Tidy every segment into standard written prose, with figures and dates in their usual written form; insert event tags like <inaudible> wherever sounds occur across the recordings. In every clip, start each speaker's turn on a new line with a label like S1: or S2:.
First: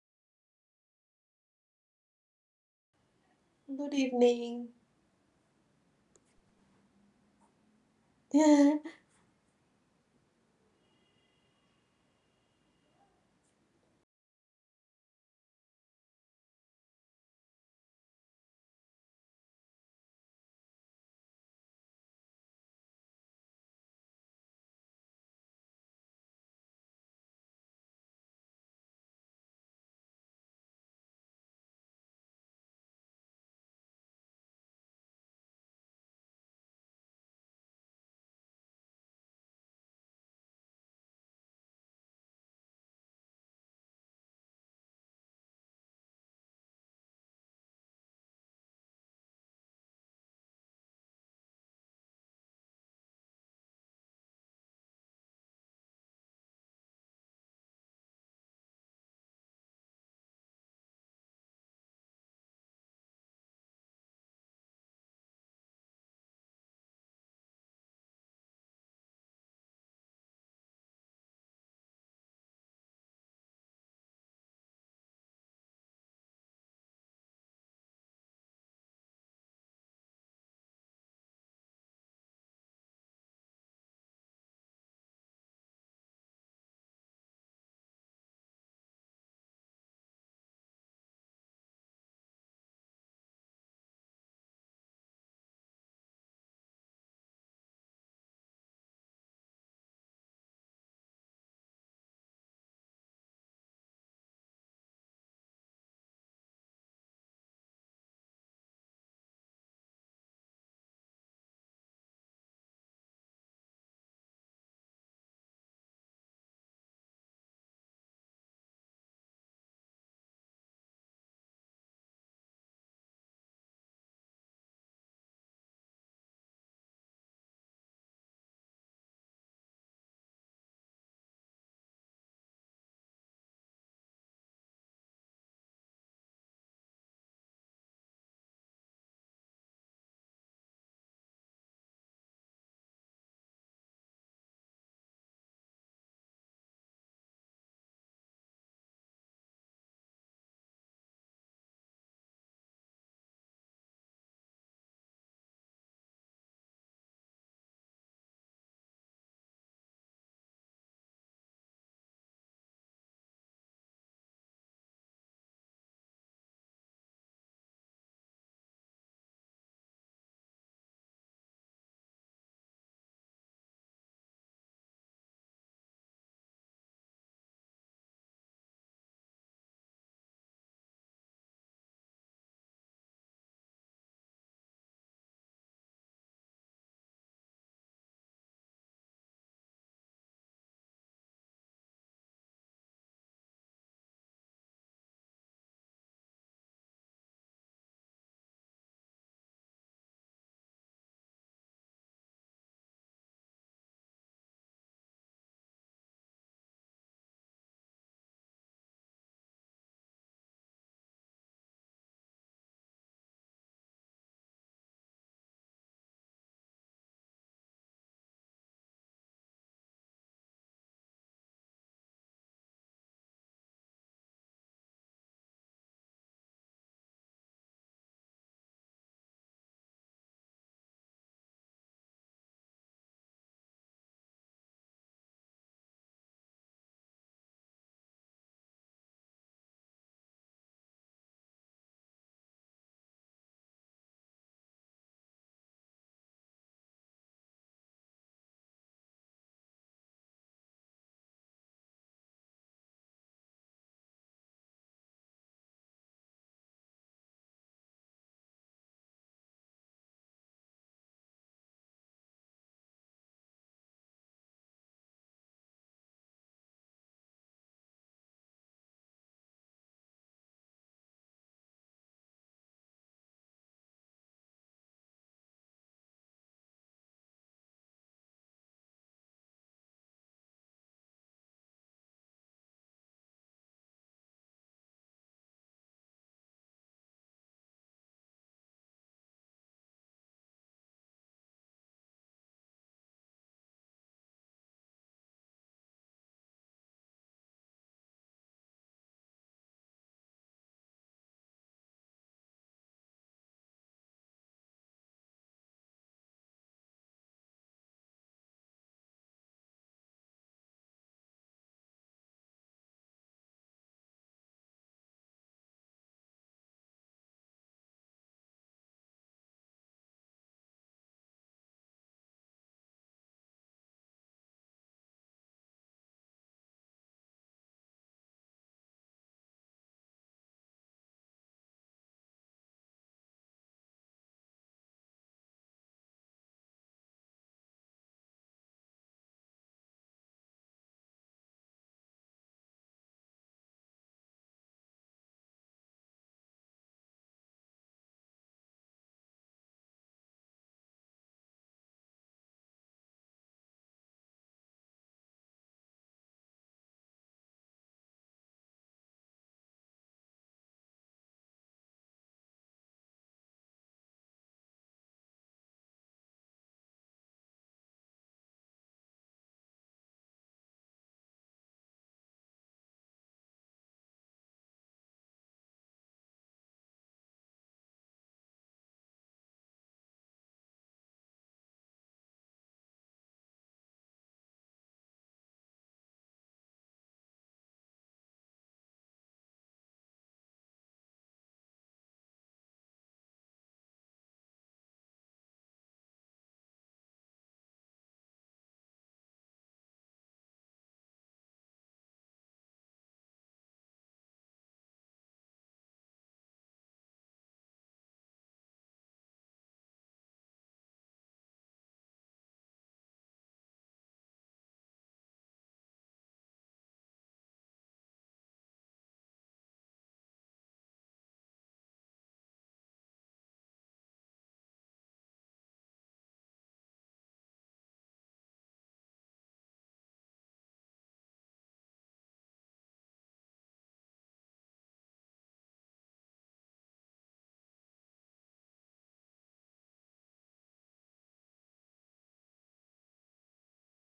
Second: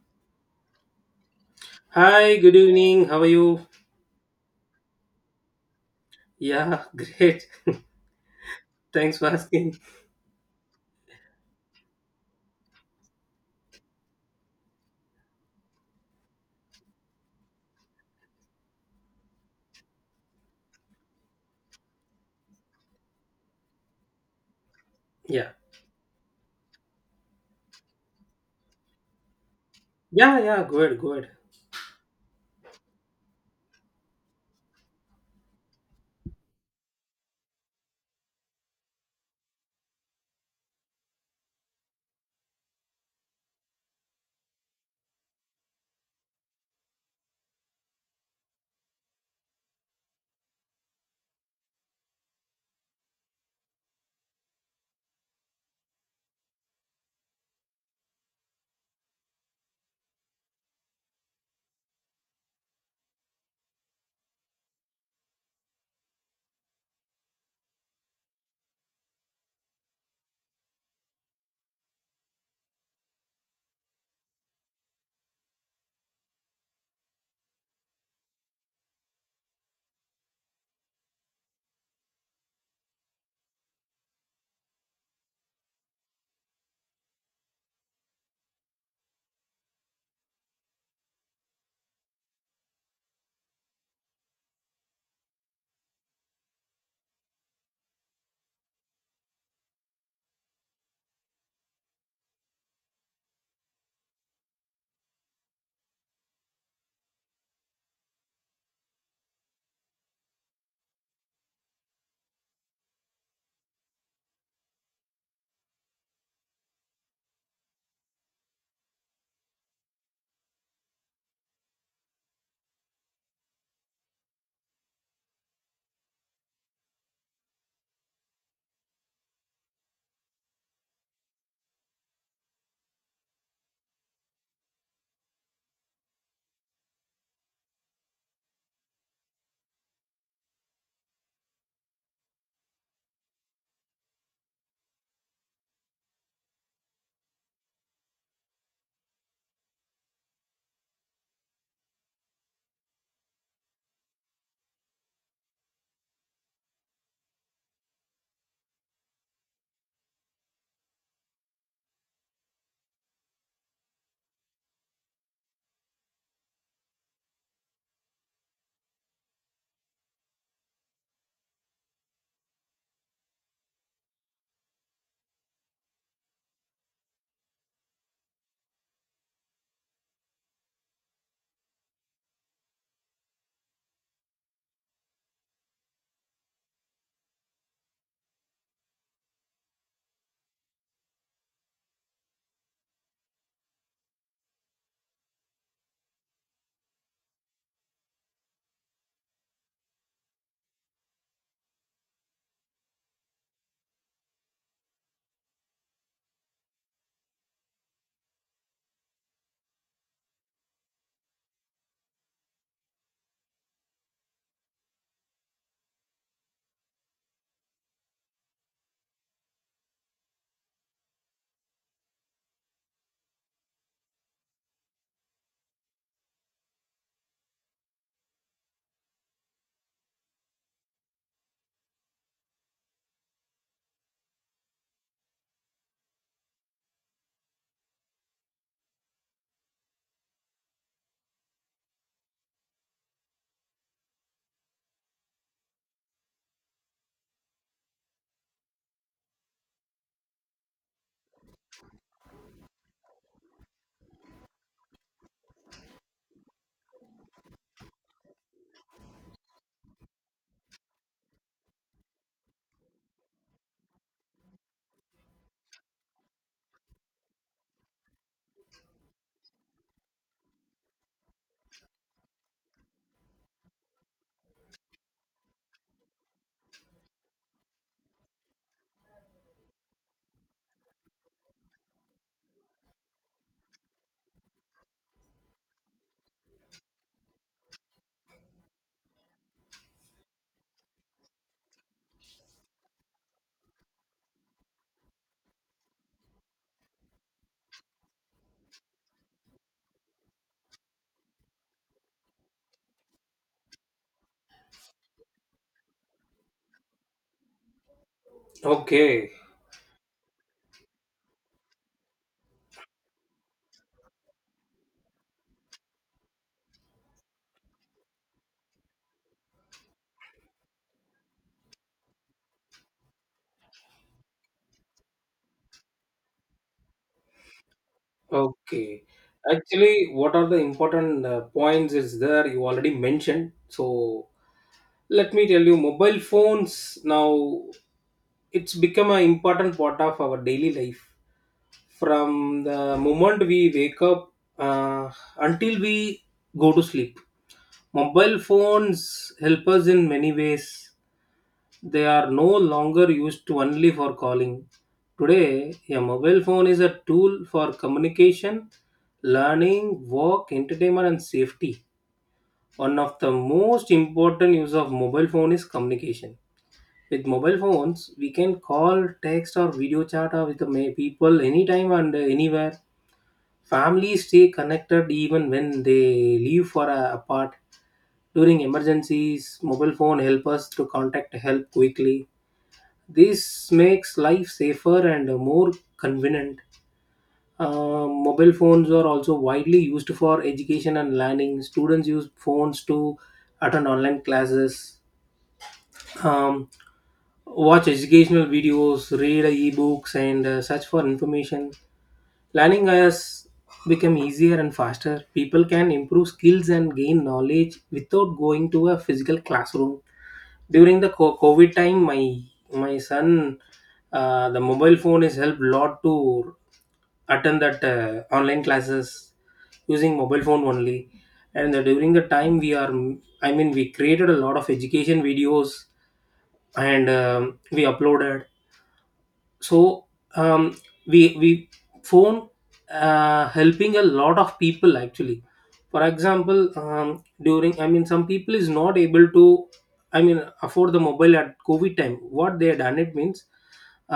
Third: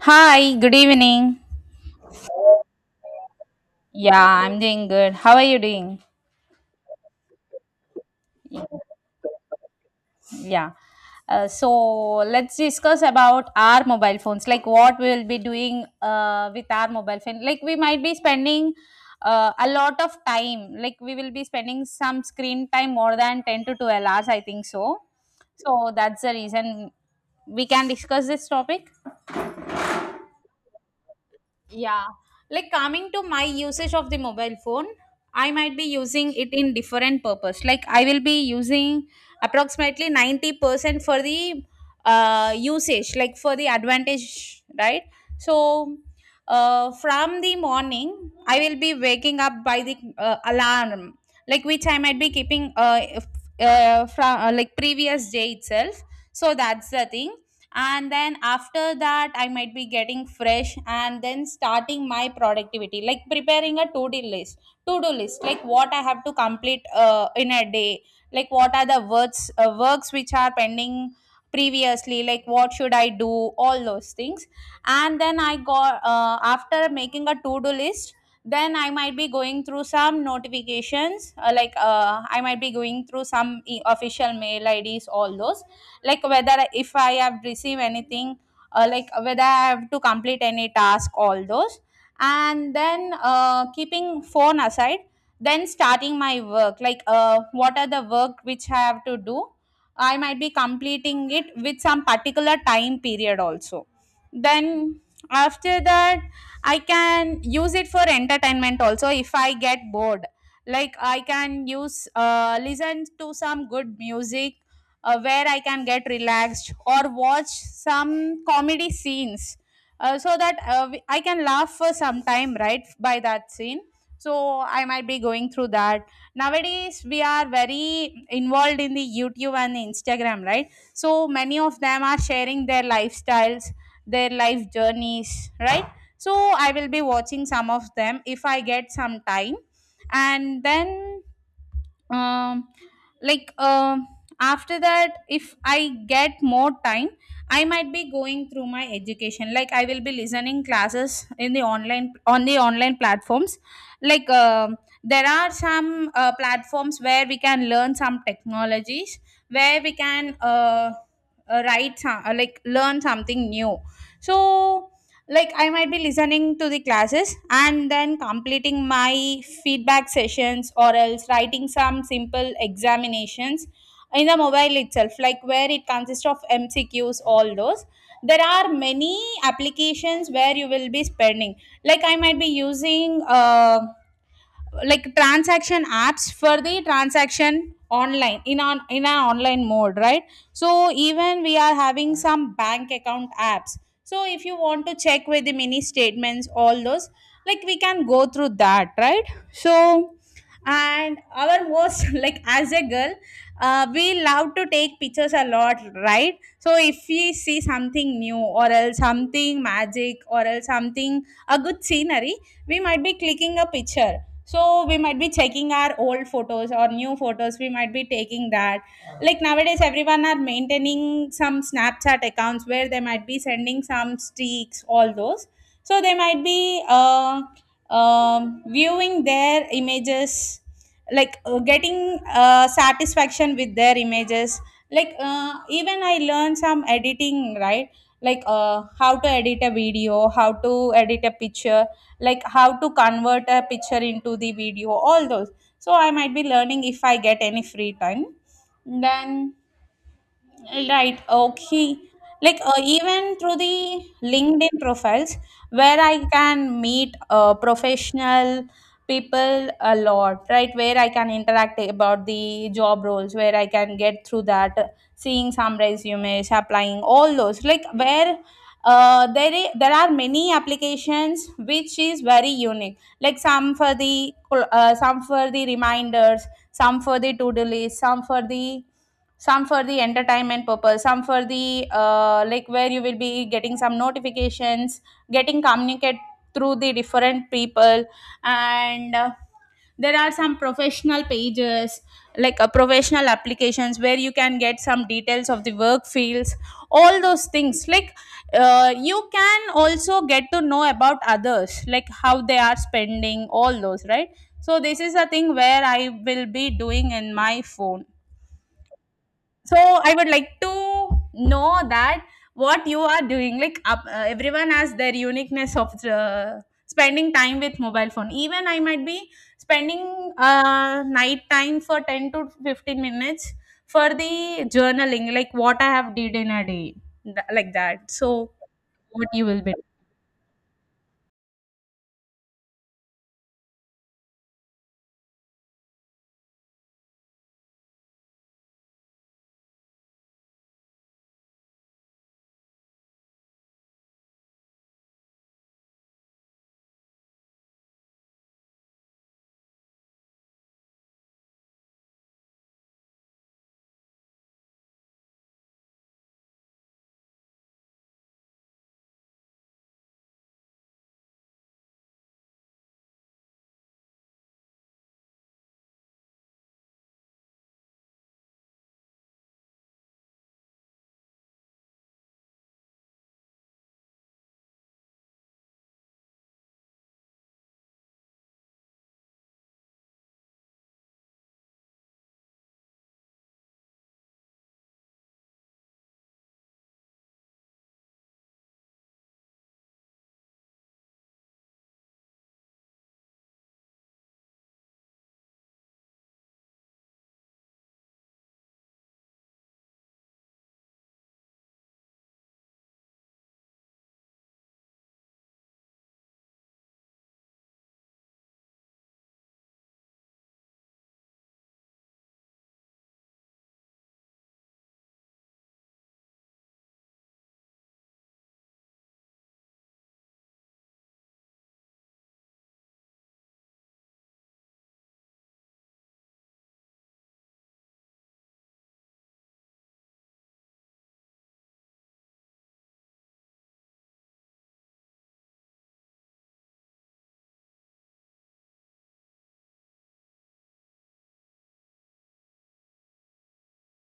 S1: Hi, good evening.
S2: Hi, good evening. How are you?
S3: Good
S1: Yeah, I'm
S3: evening.
S1: doing good. How are you doing?
S2: Yeah, <laughs> great.
S3: <laughs> I
S2: Thanks for asking.
S1: Yeah. So let's discuss about our mobile phones, like what we will be doing with our mobile phone. Like we might be spending a lot of time, like we will be spending some screen time more than 10 to 12 hours, I think so.
S2: Yeah.
S1: So that's the reason we can discuss this topic.
S2: Yeah, yeah, good, good.
S1: Yeah, like coming to my usage of the mobile phone, I might be using it in different purpose. Like I will be using approximately 90% for the usage, like for the advantage, right? So from the morning, I will be waking up by the alarm, like which I might be keeping from like previous day itself. So that's the thing, and then after that I might be getting fresh and then starting my productivity, like preparing a to do list. To do list like what I have to complete in a day, like what are the works works which are pending previously, like what should I do, all those things. And then I got after making a to do list, then I might be going through some notifications, I might be going through some official mail ids, all those, like whether if I have received anything, like whether I have to complete any task, all those. And then keeping phone aside, then starting my work, like what are the work which I have to do. I might be completing it with some particular time period also. Then after that, I can use it for entertainment also if I get bored. Like I can use listen to some good music where I can get relaxed, or watch some comedy scenes, so that I can laugh for some time, right, by that scene. So I might be going through that. Nowadays, we are very involved in the YouTube and the Instagram, right? So many of them are sharing their lifestyles, their life journeys, right? So I will be watching some of them if I get some time. And then um like um after that if I get more time, I might be going through my education, like I will be listening classes in the online, on the online platforms. Like there are some platforms where we can learn some technologies, where we can write some, like learn something new. So like I might be listening to the classes and then completing my feedback sessions, or else writing some simple examinations in the mobile itself, like where it consists of mcqs, all those. There are many applications where you will be spending, like I might be using like transaction apps for the transaction online, in an online mode, right? So even we are having some bank account apps, so if you want to check with the mini statements, all those, like we can go through that, right? So, and our most <laughs> like as a girl, we love to take pictures a lot, right? So if we see something new, or else something magic, or else something, a good scenery, we might be clicking a picture. So we might be checking our old photos or new photos, we might be taking that. Like nowadays everyone are maintaining some snapchat accounts where they might be sending some streaks, all those. So they might be viewing their images, like getting satisfaction with their images. Like even I learned some editing, right? Like how to edit a video, how to edit a picture, like how to convert a picture into the video, all those. So I might be learning if I get any free time. Then right. Okay. Like even through the LinkedIn profiles, where I can meet professional people a lot, right? Where I can interact about the job roles, where I can get through that, seeing some resumes, applying, all those. Like there are many applications which is very unique. Like some for the reminders, some for the to do list, some for the entertainment purpose, some for the like where you will be getting some notifications, getting communicate through the different people. And there are some professional pages, like a professional applications where you can get some details of the work fields, all those things. Like you can also get to know about others, like how they are spending, all those, right? So this is a thing where I will be doing in my phone.
S2: Okay.
S1: So I would like to know that what you are doing. Like up, everyone has their uniqueness of spending time with mobile phone. Even I might be spending night time for 10 to 15 minutes for the journaling, like what I have did in a day. Like that. So
S2: Okay.
S1: what you will be.
S2: Actually, what are the important points is there you already mentioned. So, let me tell you mobile phones now it's become an important part of our daily life from the moment we wake up, uh, until we go to sleep. Mobile phones help us in many ways. They are no longer used only for calling. Today, a mobile phone is a tool for communication, learning, work, entertainment, and safety. One of the most important use of mobile phone is communication. With mobile phones, we can call, text, or video chat or with the people anytime and anywhere. Families stay connected even when they leave for a apart. During emergencies, mobile phone help us to contact help quickly. This makes life safer and more convenient. Mobile phones are also widely used for education and learning. Students use phones to attend online classes, um, watch educational videos, read ebooks, and search for information. Learning has become easier and faster. People can improve skills and gain knowledge without going to a physical classroom. During the covid time, my son, the mobile phone has helped lot to attend that online classes using mobile phone only. And during the time we are, I mean, we created a lot of education videos, and um, we uploaded. So, um, we phone, helping a lot of people actually. For example, during, I mean, some people is not able to, I mean, afford the mobile at covid time. What they have done, it means,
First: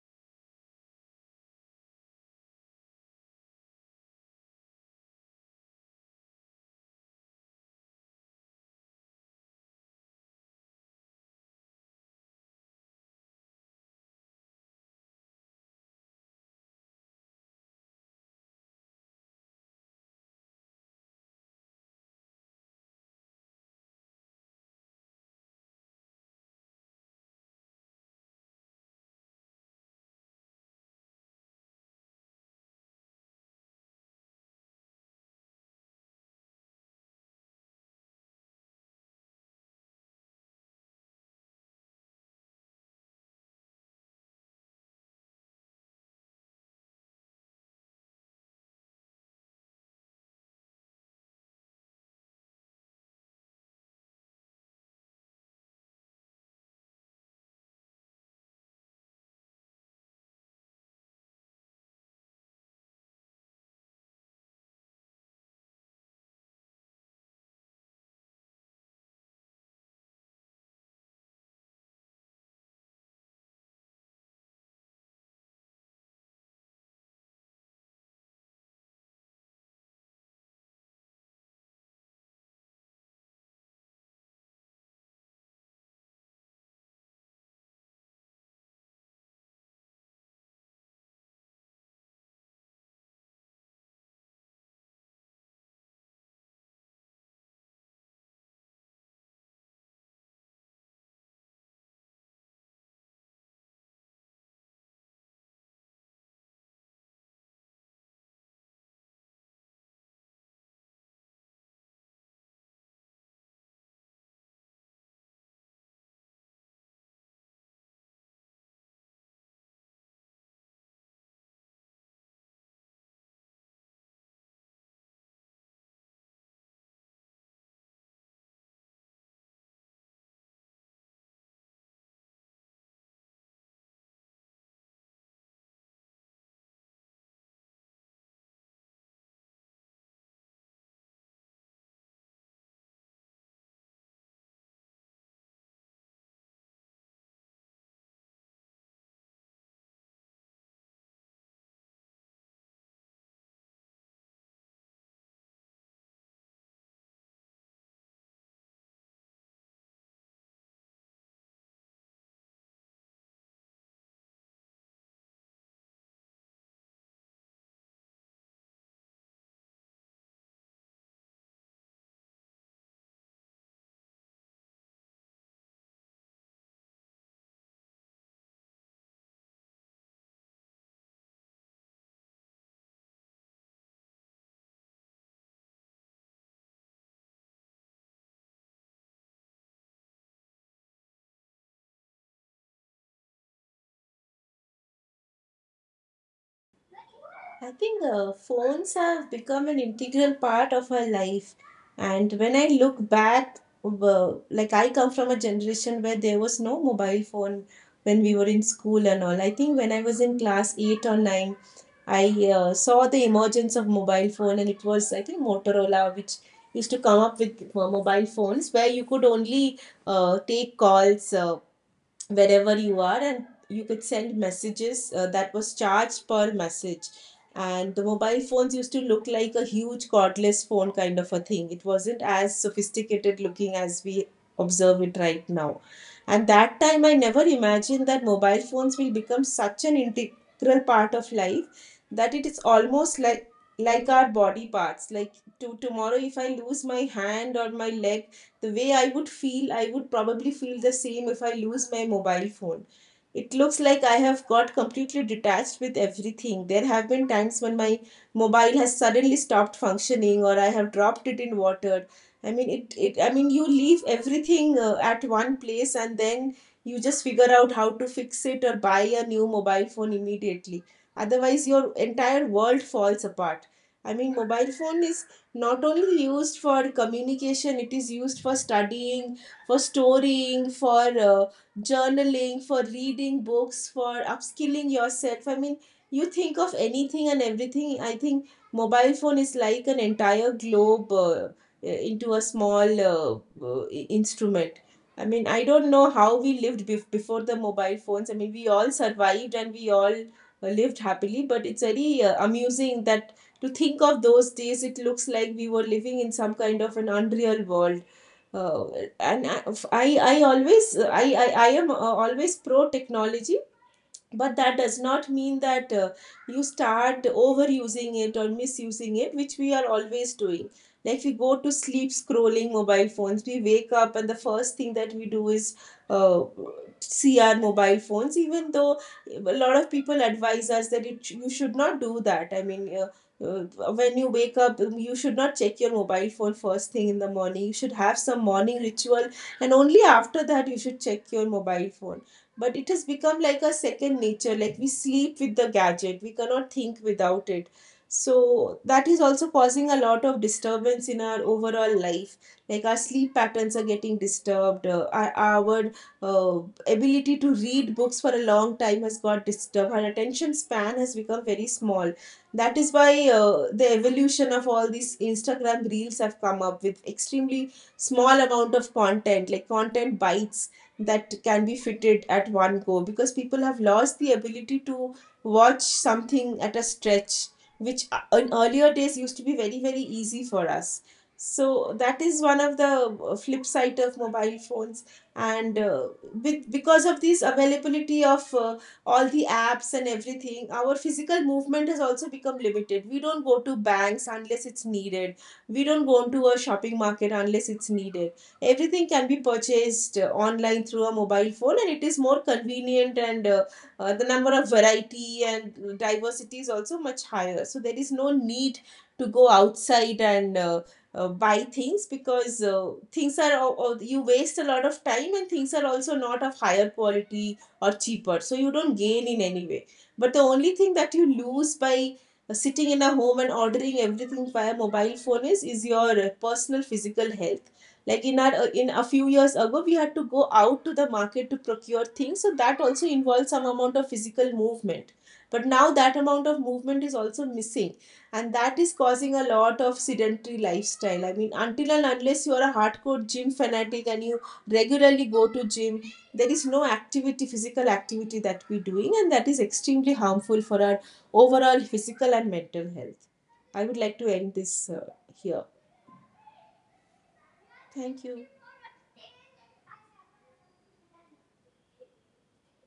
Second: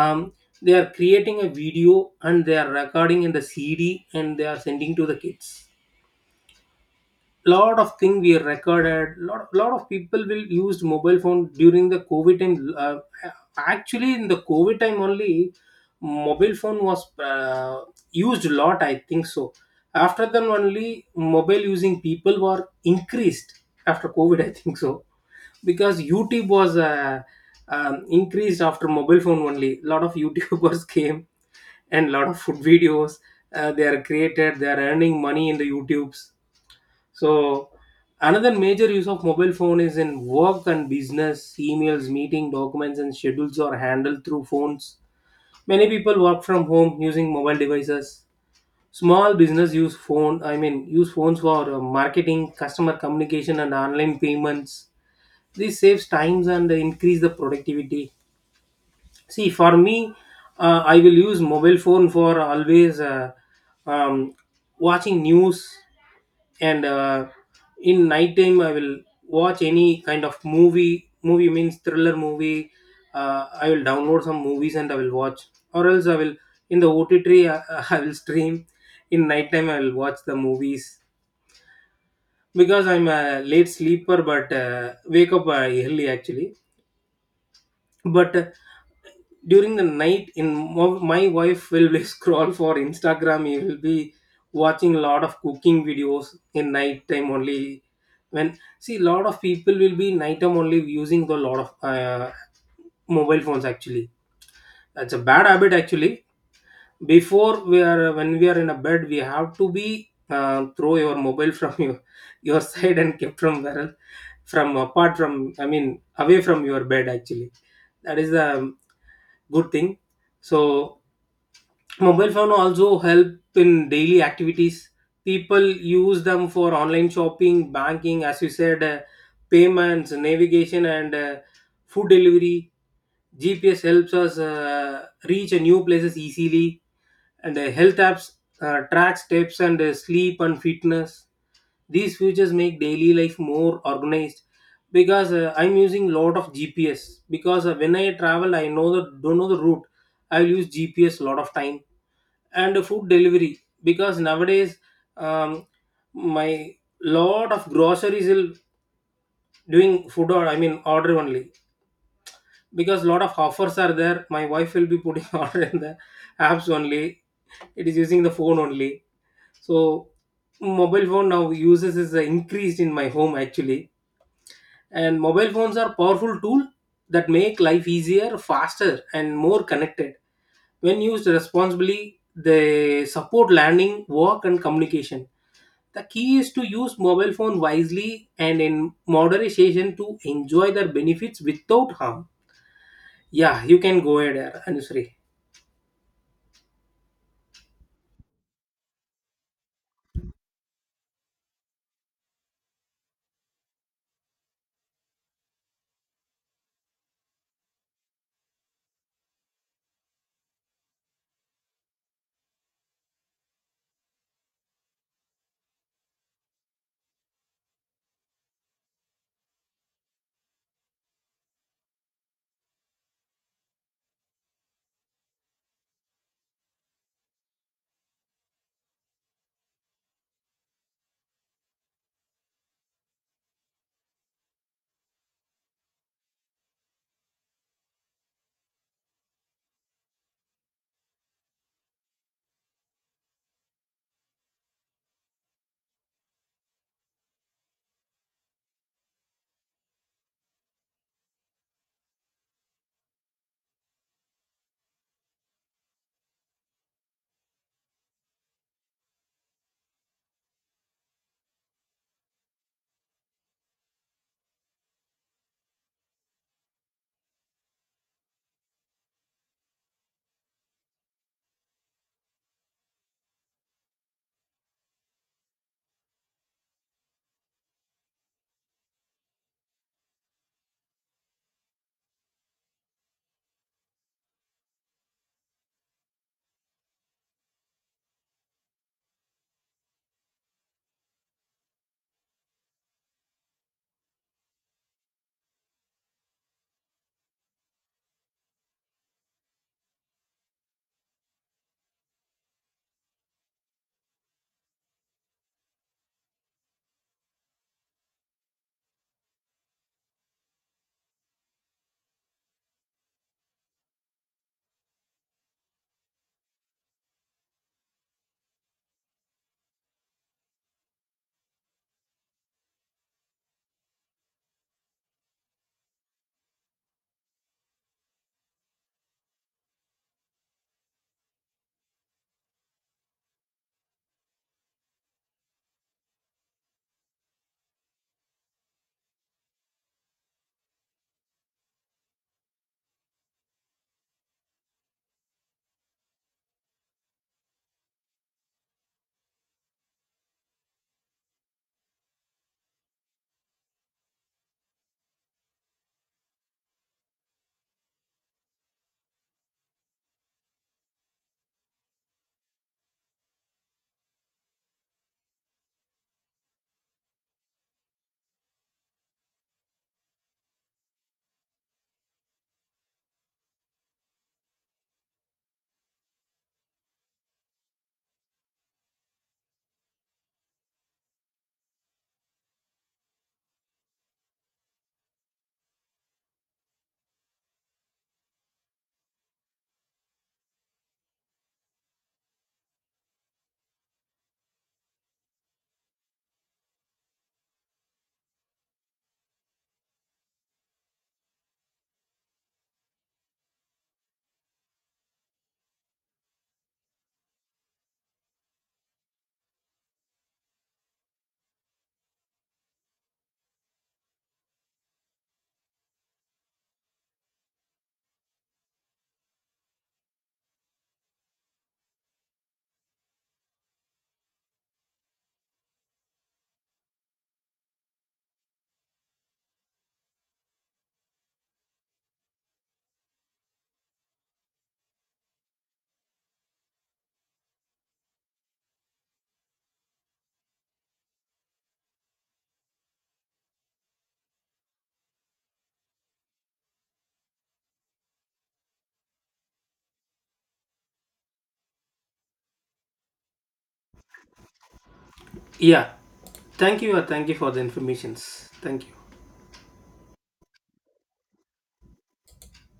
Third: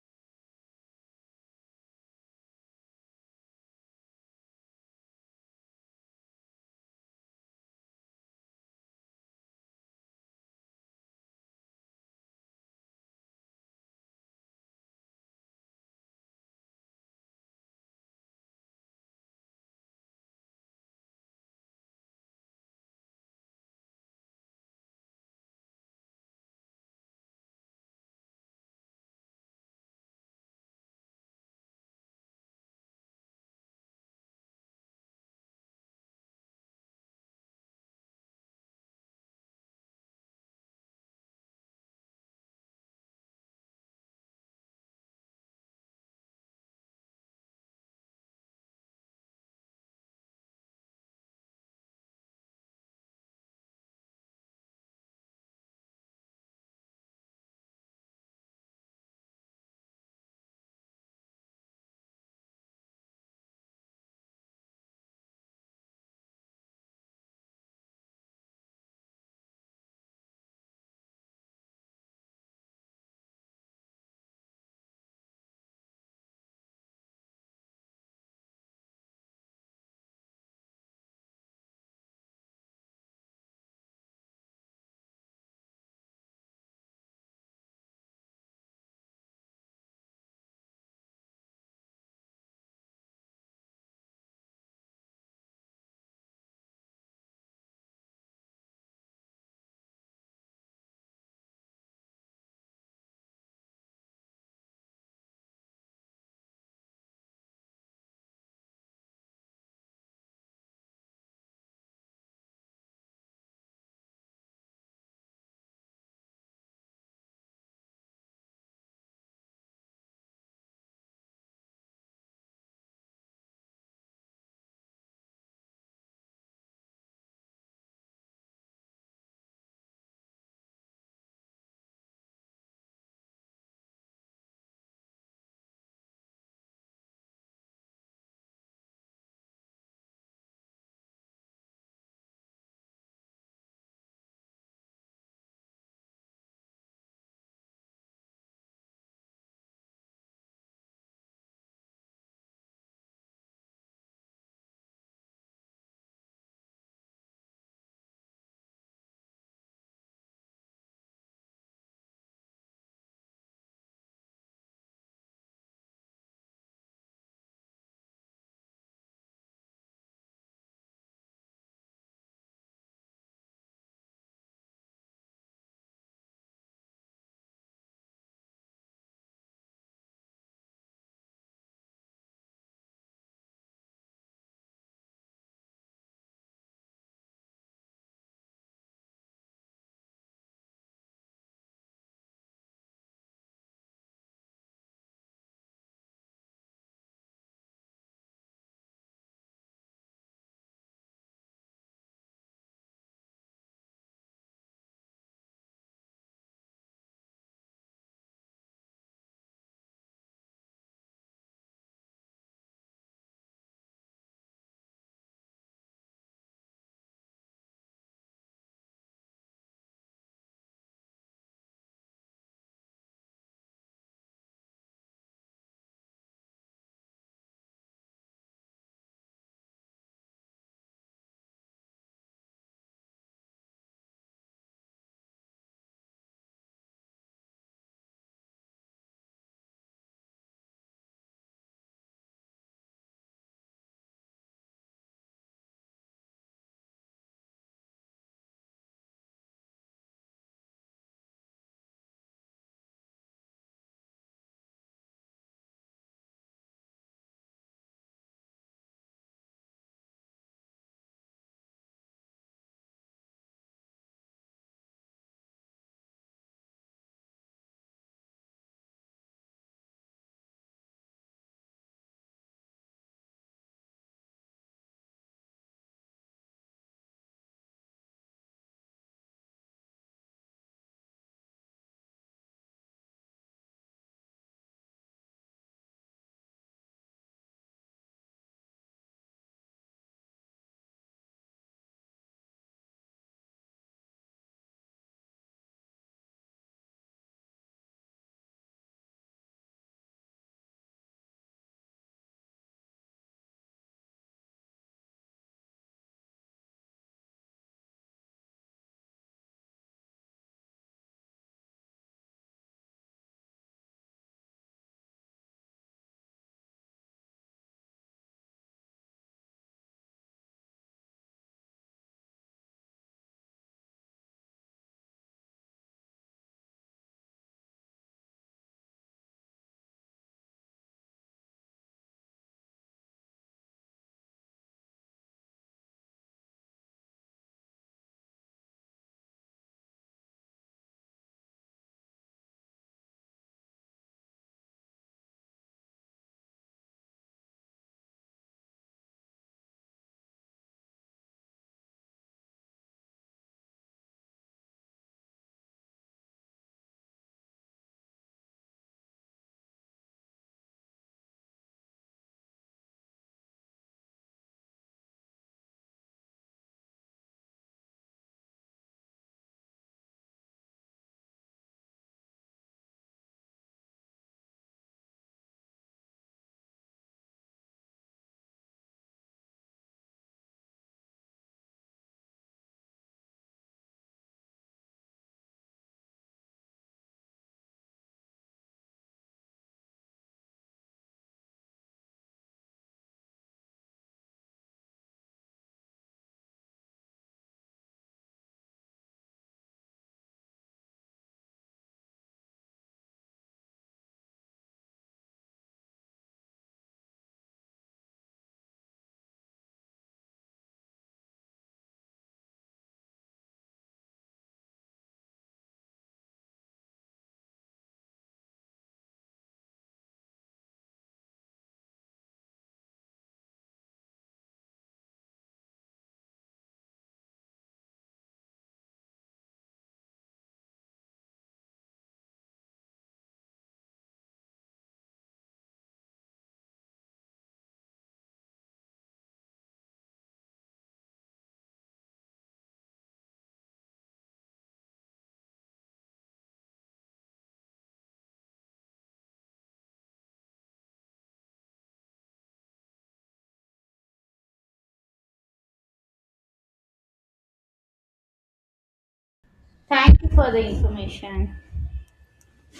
S2: um, they are creating a video and they are recording in the cd and they are sending to the kids. Lot of thing we recorded, lot of people will used mobile phone during the covid time. Actually in the covid time only mobile phone was used a lot, I think so. After then only mobile using people were increased after covid, <laughs> I think so, because youtube was increased after mobile phone only. A lot of youtubers <laughs> came, and lot of food videos, they are created, they are earning money in the youtubes. So another major use of mobile phone is in work and business. Emails, meeting documents, and schedules are handled through phones. Many people work from home using mobile devices. Small business use phone. I mean, use phones for marketing, customer communication, and online payments. This saves times and increase the productivity. See, for me, I will use mobile phone for always, um, watching news. And in night time I will watch any kind of movie. Movie means thriller movie. I will download some movies and I will watch, or else I will in the OTT I, <laughs> I will stream. In night time I will watch the movies because I'm a late sleeper, but wake up early actually. But during the night in my wife will be <laughs> scroll for instagram, he will be watching a lot of cooking videos in night time only. When, see, lot of people will be night time only using the lot of mobile phones actually. That's a bad habit actually. Before we are, when we are in a bed, we have to be throw your mobile <laughs> from your side and kept from where, from apart from, I mean, away from your bed actually. That is the good thing. So mobile phone also help in daily activities. People use them for online shopping, banking, as you said, payments, navigation, and food delivery. GPS helps us reach a new places easily, and health apps track steps and sleep and fitness. These features make daily life more organized, because I'm using lot of GPS because when I travel I know the don't know the route. I'll use GPS lot of time. And food delivery, because nowadays, um, my lot of groceries will doing food, or I mean order only, because lot of offers are there. My wife will be putting <laughs> order in the apps only. It is using the phone only. So mobile phone now uses is increased in my home actually. And mobile phones are powerful tool that make life easier, faster, and more connected. When used responsibly, they support learning, work, and communication. The key is to use mobile phone wisely and in moderation to enjoy their benefits without harm. Yeah, you can go ahead, Anusri.
S3: think phones have become an integral part of our life. And when I look back, I come from a generation where there was no mobile phone when we were in school and all. I think when I was in class 8 or 9, I saw the emergence of mobile phone, and it was, I think, Motorola, which used to come up with mobile phones where you could only take calls. Wherever you are, and you could send messages, that was charged per message. And the mobile phones used to look like a huge cordless phone kind of a thing. It wasn't as sophisticated looking as we observe it right now, and that time I never imagined that mobile phones will become such an integral part of life that it is almost like our body parts. Like to tomorrow, if I lose my hand or my leg, the way I would feel, I would probably feel the same if I lose my mobile phone. It looks like I have got completely detached with everything. There have been times when my mobile has suddenly stopped functioning or I have dropped it in water. I mean, it I mean, you leave everything at one place, and then you just figure out how to fix it or buy a new mobile phone immediately. Otherwise, your entire world falls apart. I mean, mobile phone is not only used for communication, it is used for studying, for storying, for journaling, for reading books, for upskilling yourself. I mean, you think of anything and everything. I think mobile phone is like an entire globe, into a small uh, instrument. I mean, I don't know how we lived before the mobile phones. I mean, we all survived and we all lived happily, but it's very amusing that to think of those days, it looks like we were living in some kind of an unreal world. Uh, and i i I always, I am always pro technology, but that does not mean that you start overusing it or misusing it, which we are always doing. Like we go to sleep scrolling mobile phones, we wake up, and the first thing that we do is uh, see our mobile phones, even though a lot of people advise us that it, you should not do that. I mean, uh, when you wake up, you should not check your mobile phone first thing in the morning. You should have some morning ritual, and only after that you should check your mobile phone. But it has become like a second nature. Like we sleep with the gadget, we cannot think without it. So that is also causing a lot of disturbance in our overall life. Like our sleep patterns are getting disturbed, our ability to read books for a long time has got disturbed, our attention span has become very small. That is why the evolution of all these Instagram reels have come up with extremely small amount of content, like content bites that can be fitted at one go, because people have lost the ability to watch something at a stretch, which in earlier days used to be very, very easy for us. So that is one of the flip side of mobile phones. And because of this availability of all the apps and everything, our physical movement has also become limited. We don't go to banks unless it's needed, we don't go to a shopping market unless it's needed. Everything can be purchased online through a mobile phone, and it is more convenient, and the number of variety and diversity is also much higher. So there is no need to go outside and buy things, because you waste a lot of time and things are also not of higher quality or cheaper, so you don't gain in any way. But the only thing that you lose by sitting in a home and ordering everything via mobile phone is your personal physical health. Like in our in a few years ago, we had to go out to the market to procure things, so that also involves some amount of physical movement. But now that amount of movement is also missing, and that is causing a lot of sedentary lifestyle. I mean, until and unless you are a hardcore gym fanatic and you regularly go to gym, there is no activity, physical activity that we're doing, and that is extremely harmful for our overall physical and mental health. I would like to end this here.
S2: Yeah, thank you, thank you for the
S3: Thank you.
S2: informations, thank you.
S1: Thank you for the information.